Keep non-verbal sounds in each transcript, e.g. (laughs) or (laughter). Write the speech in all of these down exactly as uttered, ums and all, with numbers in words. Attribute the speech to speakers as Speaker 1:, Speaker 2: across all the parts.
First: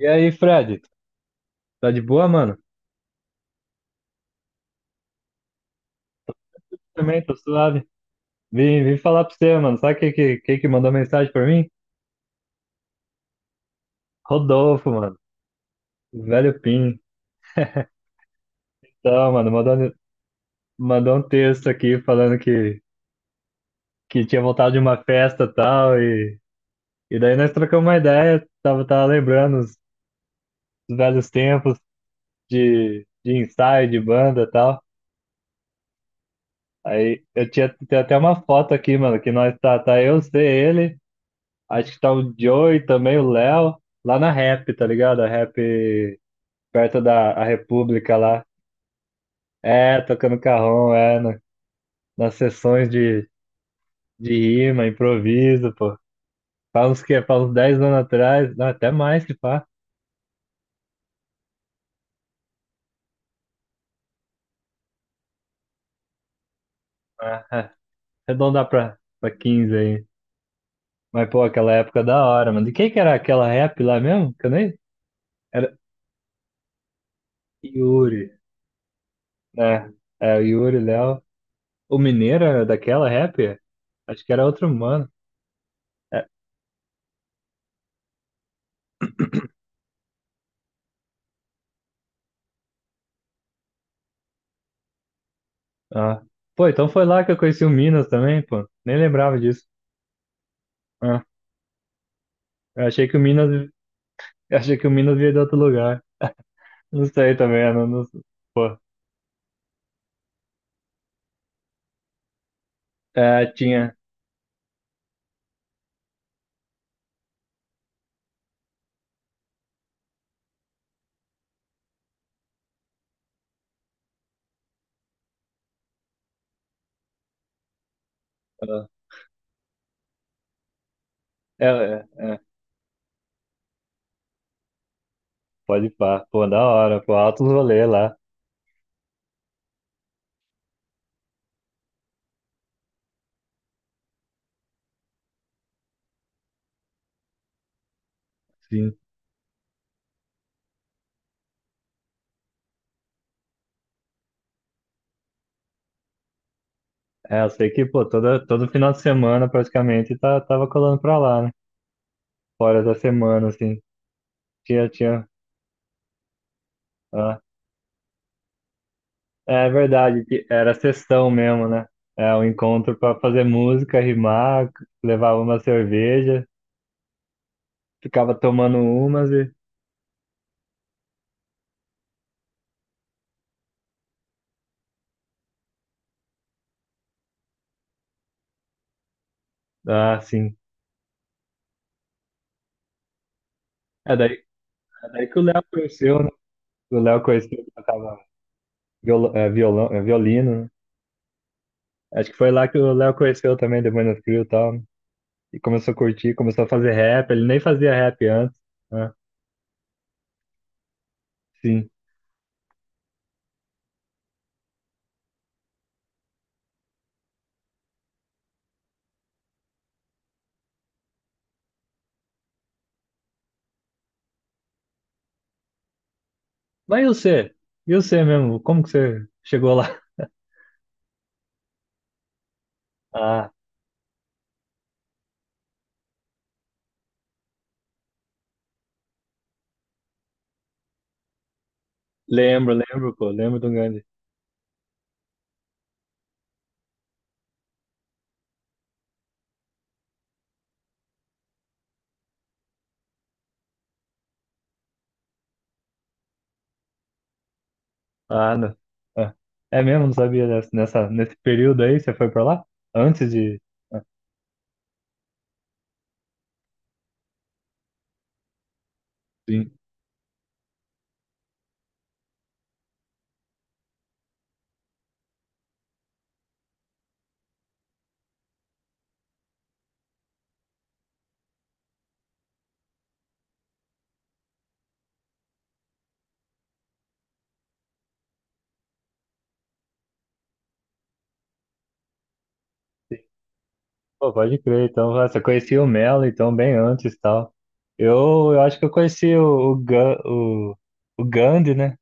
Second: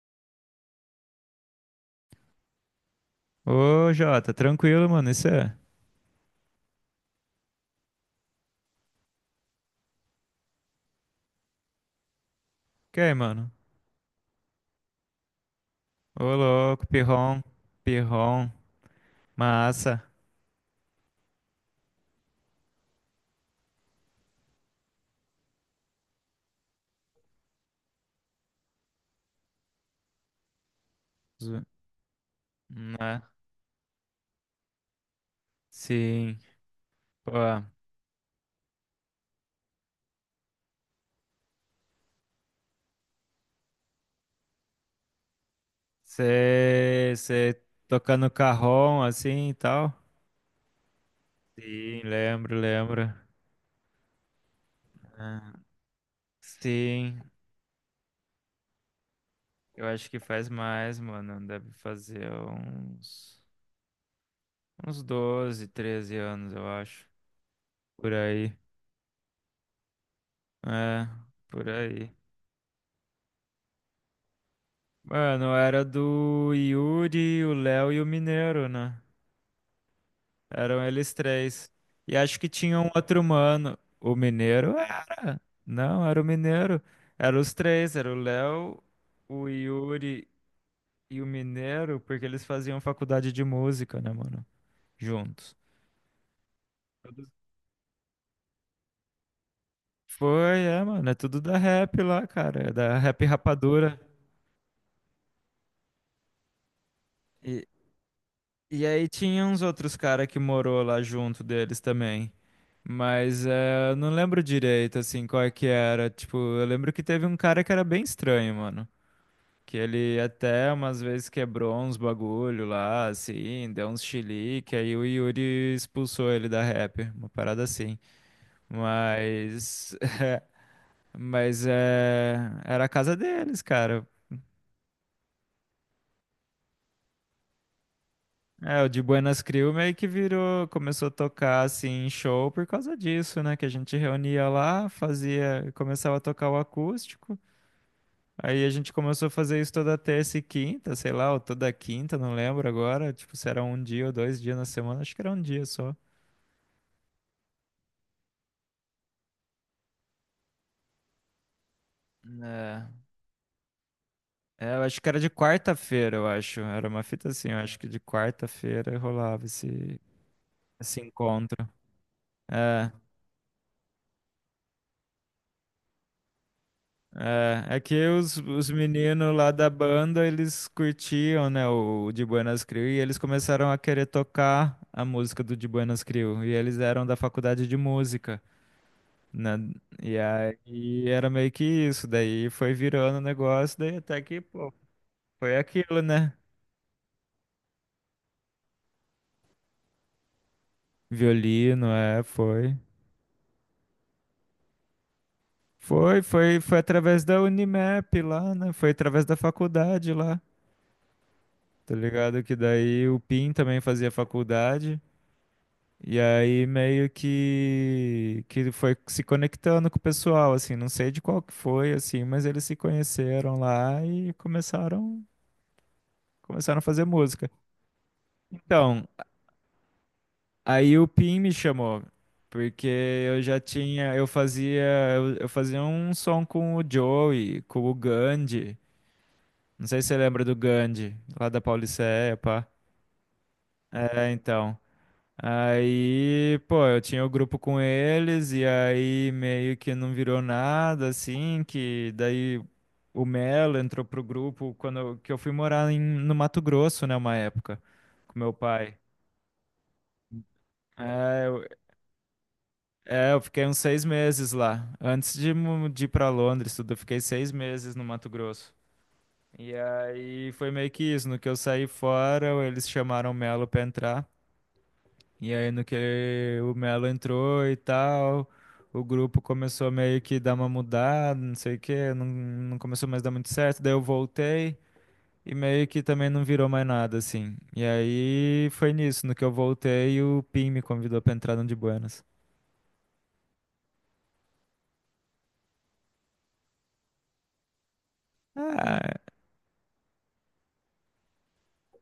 Speaker 1: E aí, Fred? Tá de boa, mano?
Speaker 2: Ô, Jota, tranquilo, mano. Isso é.
Speaker 1: Também, tô suave. Vim, vim falar pra você, mano. Sabe quem que, quem que mandou mensagem pra mim?
Speaker 2: Que aí, mano?
Speaker 1: Rodolfo, mano. O
Speaker 2: Ô,
Speaker 1: Velho
Speaker 2: louco,
Speaker 1: Pim.
Speaker 2: pirrom, pirrom,
Speaker 1: Então, mano, mandou,
Speaker 2: massa.
Speaker 1: mandou um texto aqui falando que, que tinha voltado de uma festa e tal. E, e daí nós trocamos uma ideia. Tava, tava lembrando os os velhos
Speaker 2: Zo-
Speaker 1: tempos de,
Speaker 2: Né?
Speaker 1: de ensaio, de banda e tal.
Speaker 2: Sim.
Speaker 1: Aí
Speaker 2: Pô,
Speaker 1: eu tinha, tem até uma foto aqui, mano, que nós tá, tá eu, você, ele. Acho que tá o Joey também, o Léo, lá na Rap, tá ligado? A Rap perto
Speaker 2: você
Speaker 1: da a
Speaker 2: você
Speaker 1: República
Speaker 2: tocando
Speaker 1: lá.
Speaker 2: carrom assim e tal?
Speaker 1: É, tocando carrom, é, na-
Speaker 2: Sim,
Speaker 1: nas
Speaker 2: lembro,
Speaker 1: sessões
Speaker 2: lembro.
Speaker 1: de, de rima,
Speaker 2: Ah,
Speaker 1: improviso, pô. Faz uns que,
Speaker 2: sim,
Speaker 1: faz uns dez anos atrás, não, até mais que pá.
Speaker 2: eu acho que faz mais, mano. Deve fazer uns, uns doze, treze anos, eu acho.
Speaker 1: Ah, (laughs) é.
Speaker 2: Por aí.
Speaker 1: Arredondar pra, pra quinze aí.
Speaker 2: É,
Speaker 1: Mas, pô,
Speaker 2: por
Speaker 1: aquela época
Speaker 2: aí.
Speaker 1: da hora, mano. De quem que era aquela rap lá mesmo? Que eu nem.
Speaker 2: Mano,
Speaker 1: Era
Speaker 2: era do Yuri, o Léo e o
Speaker 1: Yuri,
Speaker 2: Mineiro, né?
Speaker 1: né? É, o Yuri,
Speaker 2: Eram eles
Speaker 1: Léo.
Speaker 2: três.
Speaker 1: O
Speaker 2: E acho
Speaker 1: Mineiro
Speaker 2: que
Speaker 1: era
Speaker 2: tinha um
Speaker 1: daquela
Speaker 2: outro
Speaker 1: rap?
Speaker 2: mano. O
Speaker 1: Acho que era outro
Speaker 2: Mineiro
Speaker 1: mano.
Speaker 2: era. Não, era o
Speaker 1: É,
Speaker 2: Mineiro. Eram os três, era o Léo, o Yuri e o Mineiro, porque eles faziam faculdade de música, né, mano? Juntos.
Speaker 1: ah. Pô, então foi lá que eu conheci o Minas também, pô. Nem lembrava disso.
Speaker 2: Foi, é, mano, é
Speaker 1: Ah.
Speaker 2: tudo da rap lá, cara, é
Speaker 1: Eu
Speaker 2: da
Speaker 1: achei que o
Speaker 2: rap
Speaker 1: Minas,
Speaker 2: rapadura.
Speaker 1: eu achei que o Minas veio de outro lugar. Não sei também, eu não, não, pô.
Speaker 2: E aí tinha uns outros cara que morou lá junto deles também. Mas
Speaker 1: É,
Speaker 2: é,
Speaker 1: tinha.
Speaker 2: eu não lembro direito, assim, qual é que era. Tipo, eu lembro que teve um cara que era bem estranho, mano. Que ele até umas vezes quebrou uns bagulho lá, assim, deu uns chilique, aí o Yuri expulsou ele da rap, uma parada assim.
Speaker 1: Ah.
Speaker 2: Mas, (laughs)
Speaker 1: É,
Speaker 2: mas
Speaker 1: é,
Speaker 2: é,
Speaker 1: é.
Speaker 2: era a casa deles, cara.
Speaker 1: Pode pá. Pô, da hora, pô, altos rolê lá.
Speaker 2: É, o de Buenas Crew meio que virou, começou a tocar assim em show por causa disso, né? Que a gente reunia lá, fazia, começava a tocar o acústico. Aí a gente
Speaker 1: Sim.
Speaker 2: começou a fazer isso toda terça e quinta, sei lá, ou toda quinta, não lembro agora. Tipo, se era um dia ou dois dias na semana, acho que era um dia só.
Speaker 1: É, eu sei que, pô, toda, todo final de semana praticamente tá, tava colando pra lá, né? Fora
Speaker 2: É,
Speaker 1: da semana, assim.
Speaker 2: é, eu
Speaker 1: Tinha,
Speaker 2: acho que era
Speaker 1: tinha.
Speaker 2: de quarta-feira, eu acho. Era uma fita
Speaker 1: Ah.
Speaker 2: assim, eu acho que de quarta-feira rolava
Speaker 1: É é
Speaker 2: esse,
Speaker 1: verdade, que era
Speaker 2: esse
Speaker 1: sessão
Speaker 2: encontro.
Speaker 1: mesmo, né? É, um
Speaker 2: É.
Speaker 1: encontro pra fazer música, rimar, levar uma cerveja.
Speaker 2: É, é que
Speaker 1: Ficava
Speaker 2: os, os
Speaker 1: tomando umas
Speaker 2: meninos
Speaker 1: e.
Speaker 2: lá da banda, eles curtiam, né, o De Buenas Crew, e eles começaram a querer tocar a música do De Buenas Crew, e eles eram da faculdade de música, né, e
Speaker 1: Ah, sim.
Speaker 2: aí era meio que isso, daí foi virando o negócio, daí
Speaker 1: É
Speaker 2: até
Speaker 1: daí,
Speaker 2: que, pô,
Speaker 1: é daí que o
Speaker 2: foi
Speaker 1: Léo
Speaker 2: aquilo,
Speaker 1: conheceu, né?
Speaker 2: né,
Speaker 1: O Léo conheceu que tocava viol, é, violão, é, violino, né?
Speaker 2: violino, é,
Speaker 1: Acho que foi lá que
Speaker 2: foi,
Speaker 1: o Léo conheceu também, depois no Trio e tal, né? E começou a
Speaker 2: foi,
Speaker 1: curtir,
Speaker 2: foi,
Speaker 1: começou a
Speaker 2: foi
Speaker 1: fazer
Speaker 2: através
Speaker 1: rap.
Speaker 2: da
Speaker 1: Ele nem fazia
Speaker 2: Unimep
Speaker 1: rap
Speaker 2: lá,
Speaker 1: antes,
Speaker 2: né, foi
Speaker 1: né?
Speaker 2: através da faculdade lá,
Speaker 1: Sim.
Speaker 2: tá ligado, que daí o PIN também fazia faculdade. E aí meio que que ele foi se conectando com o pessoal, assim, não sei de qual que foi, assim, mas eles se conheceram lá e começaram começaram a
Speaker 1: Mas
Speaker 2: fazer
Speaker 1: e
Speaker 2: música.
Speaker 1: você? E você mesmo? Como que
Speaker 2: Então,
Speaker 1: você chegou lá? (laughs)
Speaker 2: aí o Pim me chamou, porque eu
Speaker 1: Ah,
Speaker 2: já tinha, eu fazia, eu, eu fazia um som com o Joey, com o Gandhi. Não sei se você lembra do Gandhi, lá da Pauliceia, pá.
Speaker 1: lembro, lembro, pô, lembro do Gandhi.
Speaker 2: É, então. Aí, pô, eu tinha o grupo com eles e aí meio que não virou nada, assim, que daí o Melo entrou pro grupo quando eu, que eu fui morar em- no Mato Grosso, né, uma época, com meu
Speaker 1: Ah, não.
Speaker 2: pai.
Speaker 1: Ah, é mesmo? Não sabia dessa, nessa, nesse
Speaker 2: É, eu,
Speaker 1: período aí você foi pra lá? Antes
Speaker 2: é, eu
Speaker 1: de.
Speaker 2: fiquei uns
Speaker 1: Ah,
Speaker 2: seis meses lá. Antes de, mu- de ir pra Londres, tudo, eu fiquei seis meses no Mato Grosso.
Speaker 1: sim.
Speaker 2: E aí foi meio que isso, no que eu saí fora, eles chamaram o Melo pra entrar. E aí, no que o Melo entrou e tal, o grupo começou meio que dar uma mudada, não sei o quê, não, não começou mais a dar muito certo. Daí eu voltei e meio que também não virou mais nada, assim. E aí foi nisso, no que eu voltei, o Pim me convidou pra entrar no de Buenas.
Speaker 1: Pô, pode crer, então, nossa, eu conheci o Melo, então, bem antes e tal. Eu, eu acho que eu
Speaker 2: Ah,
Speaker 1: conheci o, o, Gan- o, o Gandhi, né?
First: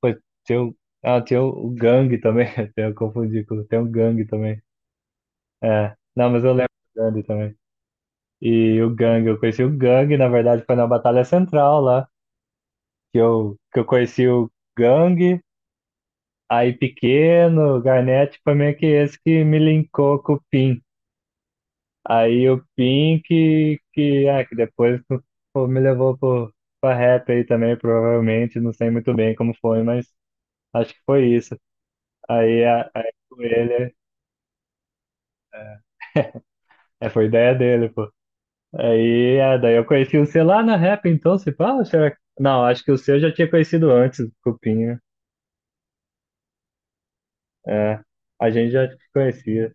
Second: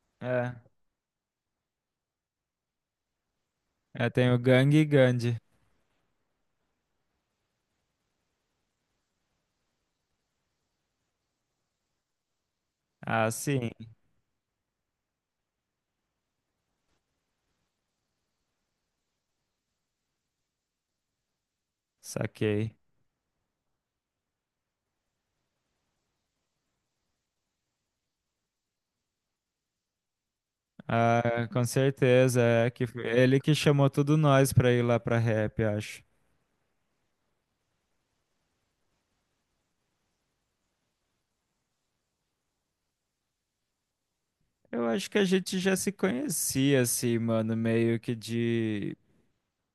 Speaker 1: Pô,
Speaker 2: é.
Speaker 1: tem o, ah, tem o, o Gang também, (laughs) até eu confundi, com- tem o
Speaker 2: É,
Speaker 1: Gang
Speaker 2: tem o
Speaker 1: também.
Speaker 2: Gang e Gandhi.
Speaker 1: É, não, mas eu lembro do Gandhi também. E o Gang, eu conheci o Gang, na verdade, foi na Batalha Central lá, que
Speaker 2: Ah,
Speaker 1: eu,
Speaker 2: sim,
Speaker 1: que eu conheci o Gang, aí Pequeno, o Garnett, foi meio que esse que me linkou com o Pim. Aí o
Speaker 2: saquei.
Speaker 1: Pink, que, ah, que depois (laughs) pô, me levou pro, pra rap aí também, provavelmente, não sei muito bem como foi, mas acho que foi
Speaker 2: Ah,
Speaker 1: isso.
Speaker 2: com certeza,
Speaker 1: Aí,
Speaker 2: é que
Speaker 1: a,
Speaker 2: foi
Speaker 1: aí
Speaker 2: ele
Speaker 1: foi
Speaker 2: que chamou
Speaker 1: ele,
Speaker 2: tudo nós pra ir lá pra rap, acho.
Speaker 1: é, foi ideia dele, pô. Aí, é, daí eu conheci o C lá na rap, então, se fala, será que. Não, acho que o C eu já tinha conhecido antes, o
Speaker 2: Eu
Speaker 1: Cupinha.
Speaker 2: acho que a gente já se conhecia, assim, mano, meio
Speaker 1: É,
Speaker 2: que
Speaker 1: a gente já
Speaker 2: de,
Speaker 1: te conhecia.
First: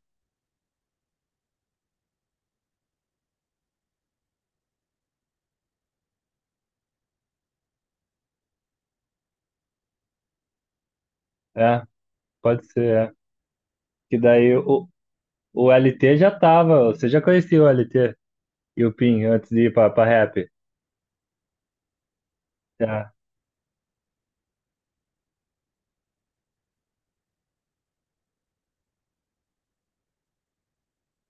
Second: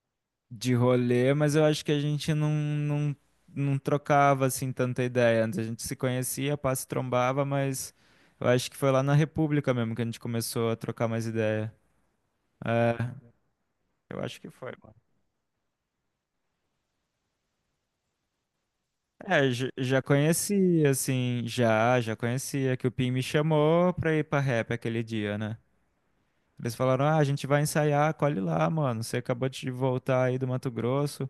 Speaker 2: de rolê, mas eu acho que a gente não, não, não trocava, assim, tanta ideia. Antes a gente se conhecia, passe trombava, mas eu acho que foi lá na República mesmo que a gente começou a trocar mais ideia.
Speaker 1: É, pode ser, é.
Speaker 2: É,
Speaker 1: Que
Speaker 2: eu acho que
Speaker 1: daí
Speaker 2: foi,
Speaker 1: o,
Speaker 2: mano.
Speaker 1: o L T já tava, você já conhecia o L T e o Pin
Speaker 2: É,
Speaker 1: antes de
Speaker 2: já,
Speaker 1: ir pra,
Speaker 2: já
Speaker 1: pra rap.
Speaker 2: conhecia, assim, já, já conhecia, que o Pim
Speaker 1: É.
Speaker 2: me chamou pra ir pra rap aquele dia, né? Eles falaram, ah, a gente vai ensaiar, colhe lá, mano, você acabou de voltar aí do Mato Grosso.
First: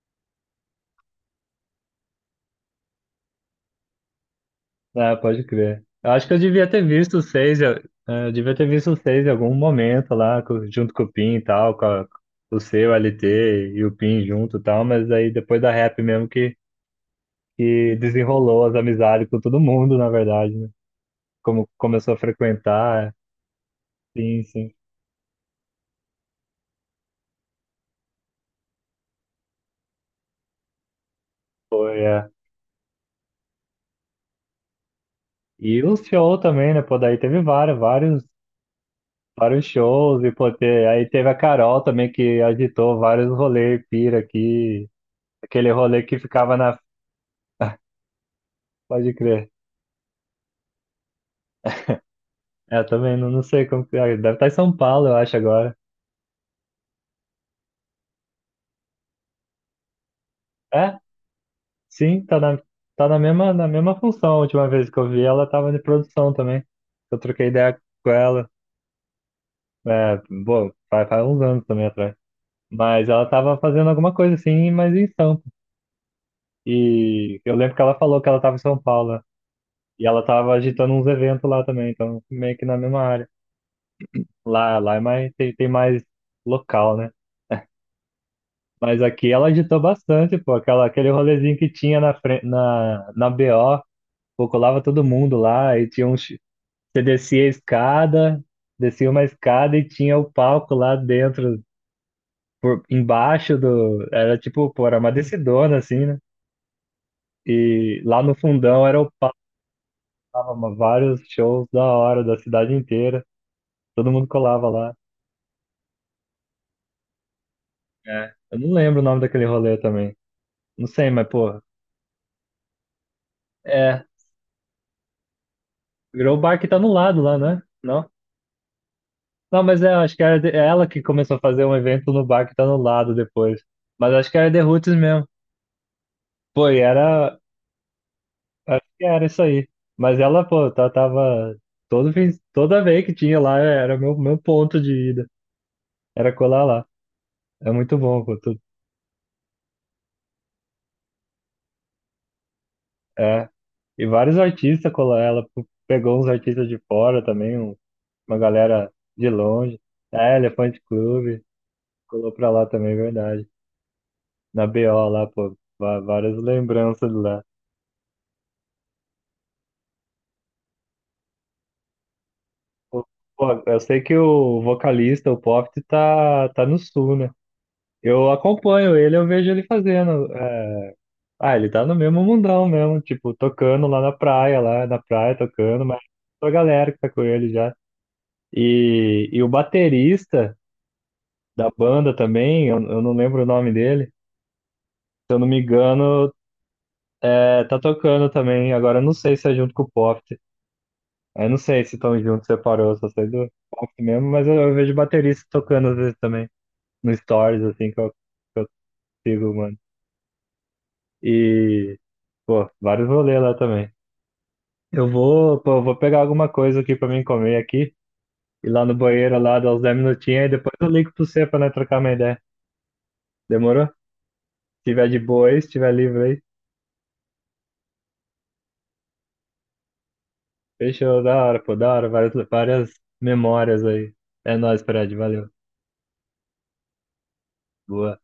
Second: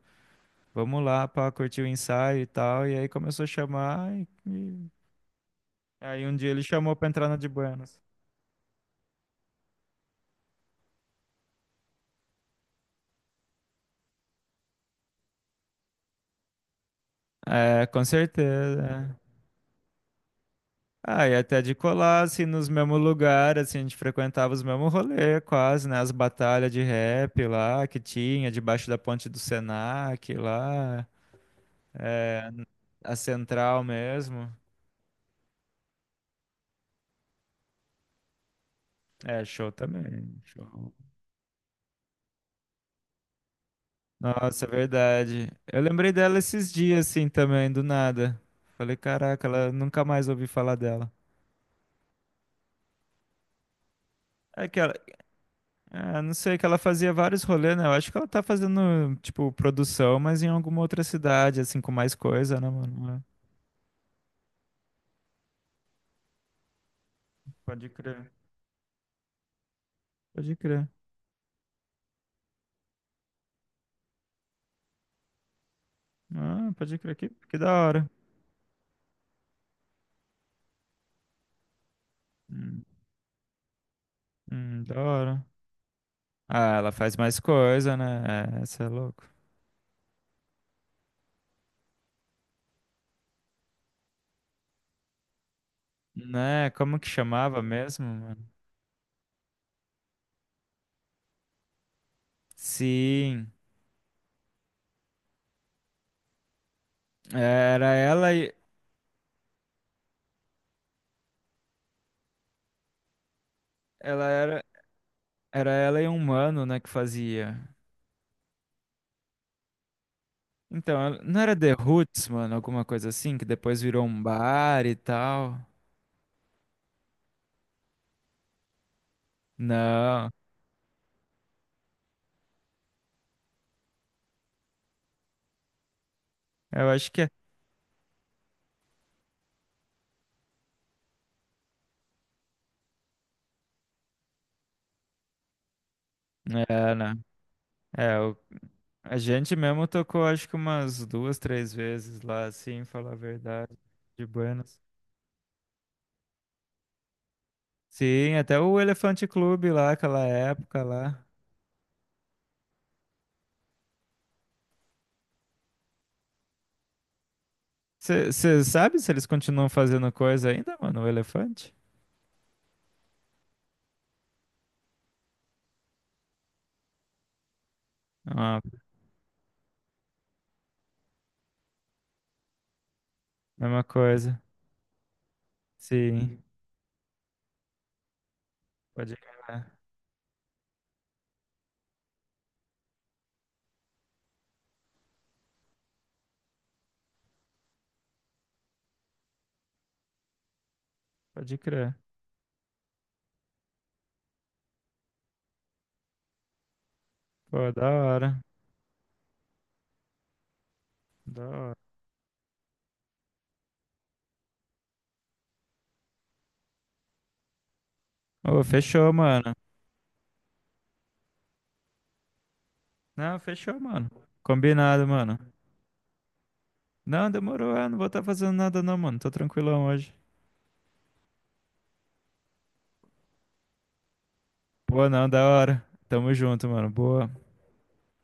Speaker 2: Vamos lá pra curtir o ensaio e tal. E aí começou a chamar. E, e-
Speaker 1: Ah, pode crer. Eu
Speaker 2: aí
Speaker 1: acho que
Speaker 2: um
Speaker 1: eu
Speaker 2: dia ele
Speaker 1: devia ter
Speaker 2: chamou pra
Speaker 1: visto o
Speaker 2: entrar na de
Speaker 1: seis, eu,
Speaker 2: Buenos.
Speaker 1: eh, eu devia ter visto o seis em algum momento lá, co- junto com o Pin e tal, com a- o seu L T e o Pin junto e tal, mas aí depois da rap mesmo que,
Speaker 2: É,
Speaker 1: que
Speaker 2: com
Speaker 1: desenrolou as
Speaker 2: certeza.
Speaker 1: amizades com todo mundo, na verdade, né?
Speaker 2: Ah, e até
Speaker 1: Como
Speaker 2: de
Speaker 1: começou a
Speaker 2: colar, assim, nos mesmos
Speaker 1: frequentar,
Speaker 2: lugares, assim, a gente
Speaker 1: sim,
Speaker 2: frequentava os
Speaker 1: sim,
Speaker 2: mesmos rolês, quase, né? As batalhas de rap lá que tinha, debaixo da ponte do Senac lá,
Speaker 1: foi, é.
Speaker 2: é, a central mesmo.
Speaker 1: E o show também, né? Pô, daí teve vários, vários,
Speaker 2: É,
Speaker 1: vários
Speaker 2: show
Speaker 1: shows, e
Speaker 2: também,
Speaker 1: pô, te,
Speaker 2: show.
Speaker 1: aí teve a Carol também que agitou vários rolês, pira
Speaker 2: Nossa, é
Speaker 1: aqui,
Speaker 2: verdade.
Speaker 1: aquele
Speaker 2: Eu
Speaker 1: rolê
Speaker 2: lembrei
Speaker 1: que
Speaker 2: dela
Speaker 1: ficava
Speaker 2: esses
Speaker 1: na.
Speaker 2: dias, assim, também, do nada. Falei,
Speaker 1: Pode
Speaker 2: caraca,
Speaker 1: crer.
Speaker 2: ela nunca mais ouvi falar dela.
Speaker 1: É, também não, não sei como que é. Deve estar em
Speaker 2: É
Speaker 1: São
Speaker 2: que ela,
Speaker 1: Paulo, eu acho, agora.
Speaker 2: ah, não sei, que ela fazia vários rolês, né? Eu acho que ela tá fazendo, tipo, produção, mas em alguma
Speaker 1: É,
Speaker 2: outra cidade, assim, com mais
Speaker 1: sim, tá
Speaker 2: coisa,
Speaker 1: na,
Speaker 2: né,
Speaker 1: tá
Speaker 2: mano?
Speaker 1: na
Speaker 2: É.
Speaker 1: mesma, na mesma função. A última vez que eu vi ela tava de produção também. Eu troquei ideia
Speaker 2: Pode
Speaker 1: com
Speaker 2: crer.
Speaker 1: ela. É,
Speaker 2: Pode
Speaker 1: bom,
Speaker 2: crer.
Speaker 1: faz, faz uns anos também atrás. Mas ela tava fazendo alguma coisa assim, mas em Sampa.
Speaker 2: Ah, pode crer. Que,
Speaker 1: E eu
Speaker 2: que da
Speaker 1: lembro que ela
Speaker 2: hora.
Speaker 1: falou que ela tava em São Paulo, né? E ela tava agitando uns eventos lá também, então meio que na
Speaker 2: Hum,
Speaker 1: mesma área. Lá,
Speaker 2: hum,
Speaker 1: lá
Speaker 2: da
Speaker 1: é mais,
Speaker 2: hora.
Speaker 1: tem, tem mais
Speaker 2: Ah, ela
Speaker 1: local, né?
Speaker 2: faz mais coisa, né? É, você é
Speaker 1: Mas
Speaker 2: louco.
Speaker 1: aqui ela agitou bastante, pô. Aquela, aquele rolezinho que tinha na, fren- na, na B O, pô, colava todo mundo lá e tinha um. chi-
Speaker 2: Né? Como
Speaker 1: Você
Speaker 2: que
Speaker 1: descia a
Speaker 2: chamava mesmo,
Speaker 1: escada,
Speaker 2: mano?
Speaker 1: descia uma escada e tinha o palco lá dentro, por,
Speaker 2: Sim.
Speaker 1: embaixo do. Era tipo, pô, era uma descidona assim, né?
Speaker 2: Era
Speaker 1: E lá
Speaker 2: ela
Speaker 1: no
Speaker 2: e.
Speaker 1: fundão era o palco, tava uma- vários shows da hora, da cidade inteira. Todo
Speaker 2: Ela
Speaker 1: mundo
Speaker 2: era.
Speaker 1: colava lá.
Speaker 2: Era ela e um mano, né, que fazia.
Speaker 1: É. Eu não lembro o nome daquele rolê também. Não
Speaker 2: Então,
Speaker 1: sei,
Speaker 2: ela-
Speaker 1: mas,
Speaker 2: não era
Speaker 1: pô.
Speaker 2: The Roots, mano, alguma coisa assim, que depois
Speaker 1: É.
Speaker 2: virou um bar e tal.
Speaker 1: Virou o bar que tá no lado lá, né? Não? Não, mas é, acho que
Speaker 2: Não,
Speaker 1: era de- é ela que começou a fazer um evento no bar que tá no lado depois. Mas acho que era The Roots mesmo. Pô, e
Speaker 2: eu acho que é.
Speaker 1: era. Acho que era isso aí. Mas ela, pô, tá, tava. Todo fim, toda vez que tinha lá, era meu, meu ponto de ida. Era colar lá.
Speaker 2: É, né?
Speaker 1: É muito
Speaker 2: É,
Speaker 1: bom,
Speaker 2: o-
Speaker 1: pô. tu-
Speaker 2: a gente mesmo tocou, acho que umas duas, três vezes lá, assim, falar a
Speaker 1: é.
Speaker 2: verdade,
Speaker 1: E
Speaker 2: de
Speaker 1: vários
Speaker 2: Buenos.
Speaker 1: artistas colar ela, pô, pegou uns artistas de fora também, um-
Speaker 2: Sim,
Speaker 1: uma
Speaker 2: até o
Speaker 1: galera
Speaker 2: Elefante
Speaker 1: de
Speaker 2: Clube
Speaker 1: longe.
Speaker 2: lá, aquela
Speaker 1: É, Elefante
Speaker 2: época lá.
Speaker 1: Clube. Colou pra lá também, é verdade. Na B O lá, pô. va- Várias lembranças lá.
Speaker 2: Você sabe se eles continuam fazendo coisa ainda, mano, o Elefante?
Speaker 1: Pô, pô, eu sei que o vocalista, o Poft, tá, tá no sul, né? Eu
Speaker 2: Ah,
Speaker 1: acompanho ele, eu vejo ele fazendo, é. Ah, ele tá no mesmo mundão mesmo, tipo,
Speaker 2: mesma
Speaker 1: tocando lá na
Speaker 2: coisa.
Speaker 1: praia, lá na praia tocando, mas
Speaker 2: Sim,
Speaker 1: a galera que tá com ele já.
Speaker 2: pode
Speaker 1: E, e o
Speaker 2: crer,
Speaker 1: baterista da banda também, eu, eu não lembro o nome dele, se eu não me engano, é, tá tocando também. Agora eu não sei se é junto com o Poft. Eu não
Speaker 2: pode
Speaker 1: sei se
Speaker 2: crer.
Speaker 1: estão juntos, separou, só sei do Poft mesmo, mas eu, eu vejo baterista tocando às vezes também, no Stories,
Speaker 2: Pô, da
Speaker 1: assim, que eu,
Speaker 2: hora.
Speaker 1: que eu sigo, mano.
Speaker 2: Da hora.
Speaker 1: E, pô, vários rolês lá também. Eu vou, pô, eu vou pegar alguma coisa aqui pra mim comer aqui,
Speaker 2: Ô,
Speaker 1: ir lá no
Speaker 2: fechou,
Speaker 1: banheiro
Speaker 2: mano.
Speaker 1: lá, dar uns dez minutinhos, e depois eu ligo pro você pra nós trocar uma ideia.
Speaker 2: Não, fechou,
Speaker 1: Demorou? Se
Speaker 2: mano. Combinado,
Speaker 1: tiver de
Speaker 2: mano.
Speaker 1: boa aí, se tiver livre aí,
Speaker 2: Não, demorou. Ah, não vou estar fazendo nada, não, mano. Tô tranquilão hoje.
Speaker 1: fechou, da hora, pô, da hora, várias, várias memórias aí. É nóis,
Speaker 2: Pô,
Speaker 1: Fred,
Speaker 2: não, da
Speaker 1: valeu.
Speaker 2: hora. Tamo junto, mano. Boa.
Speaker 1: Boa.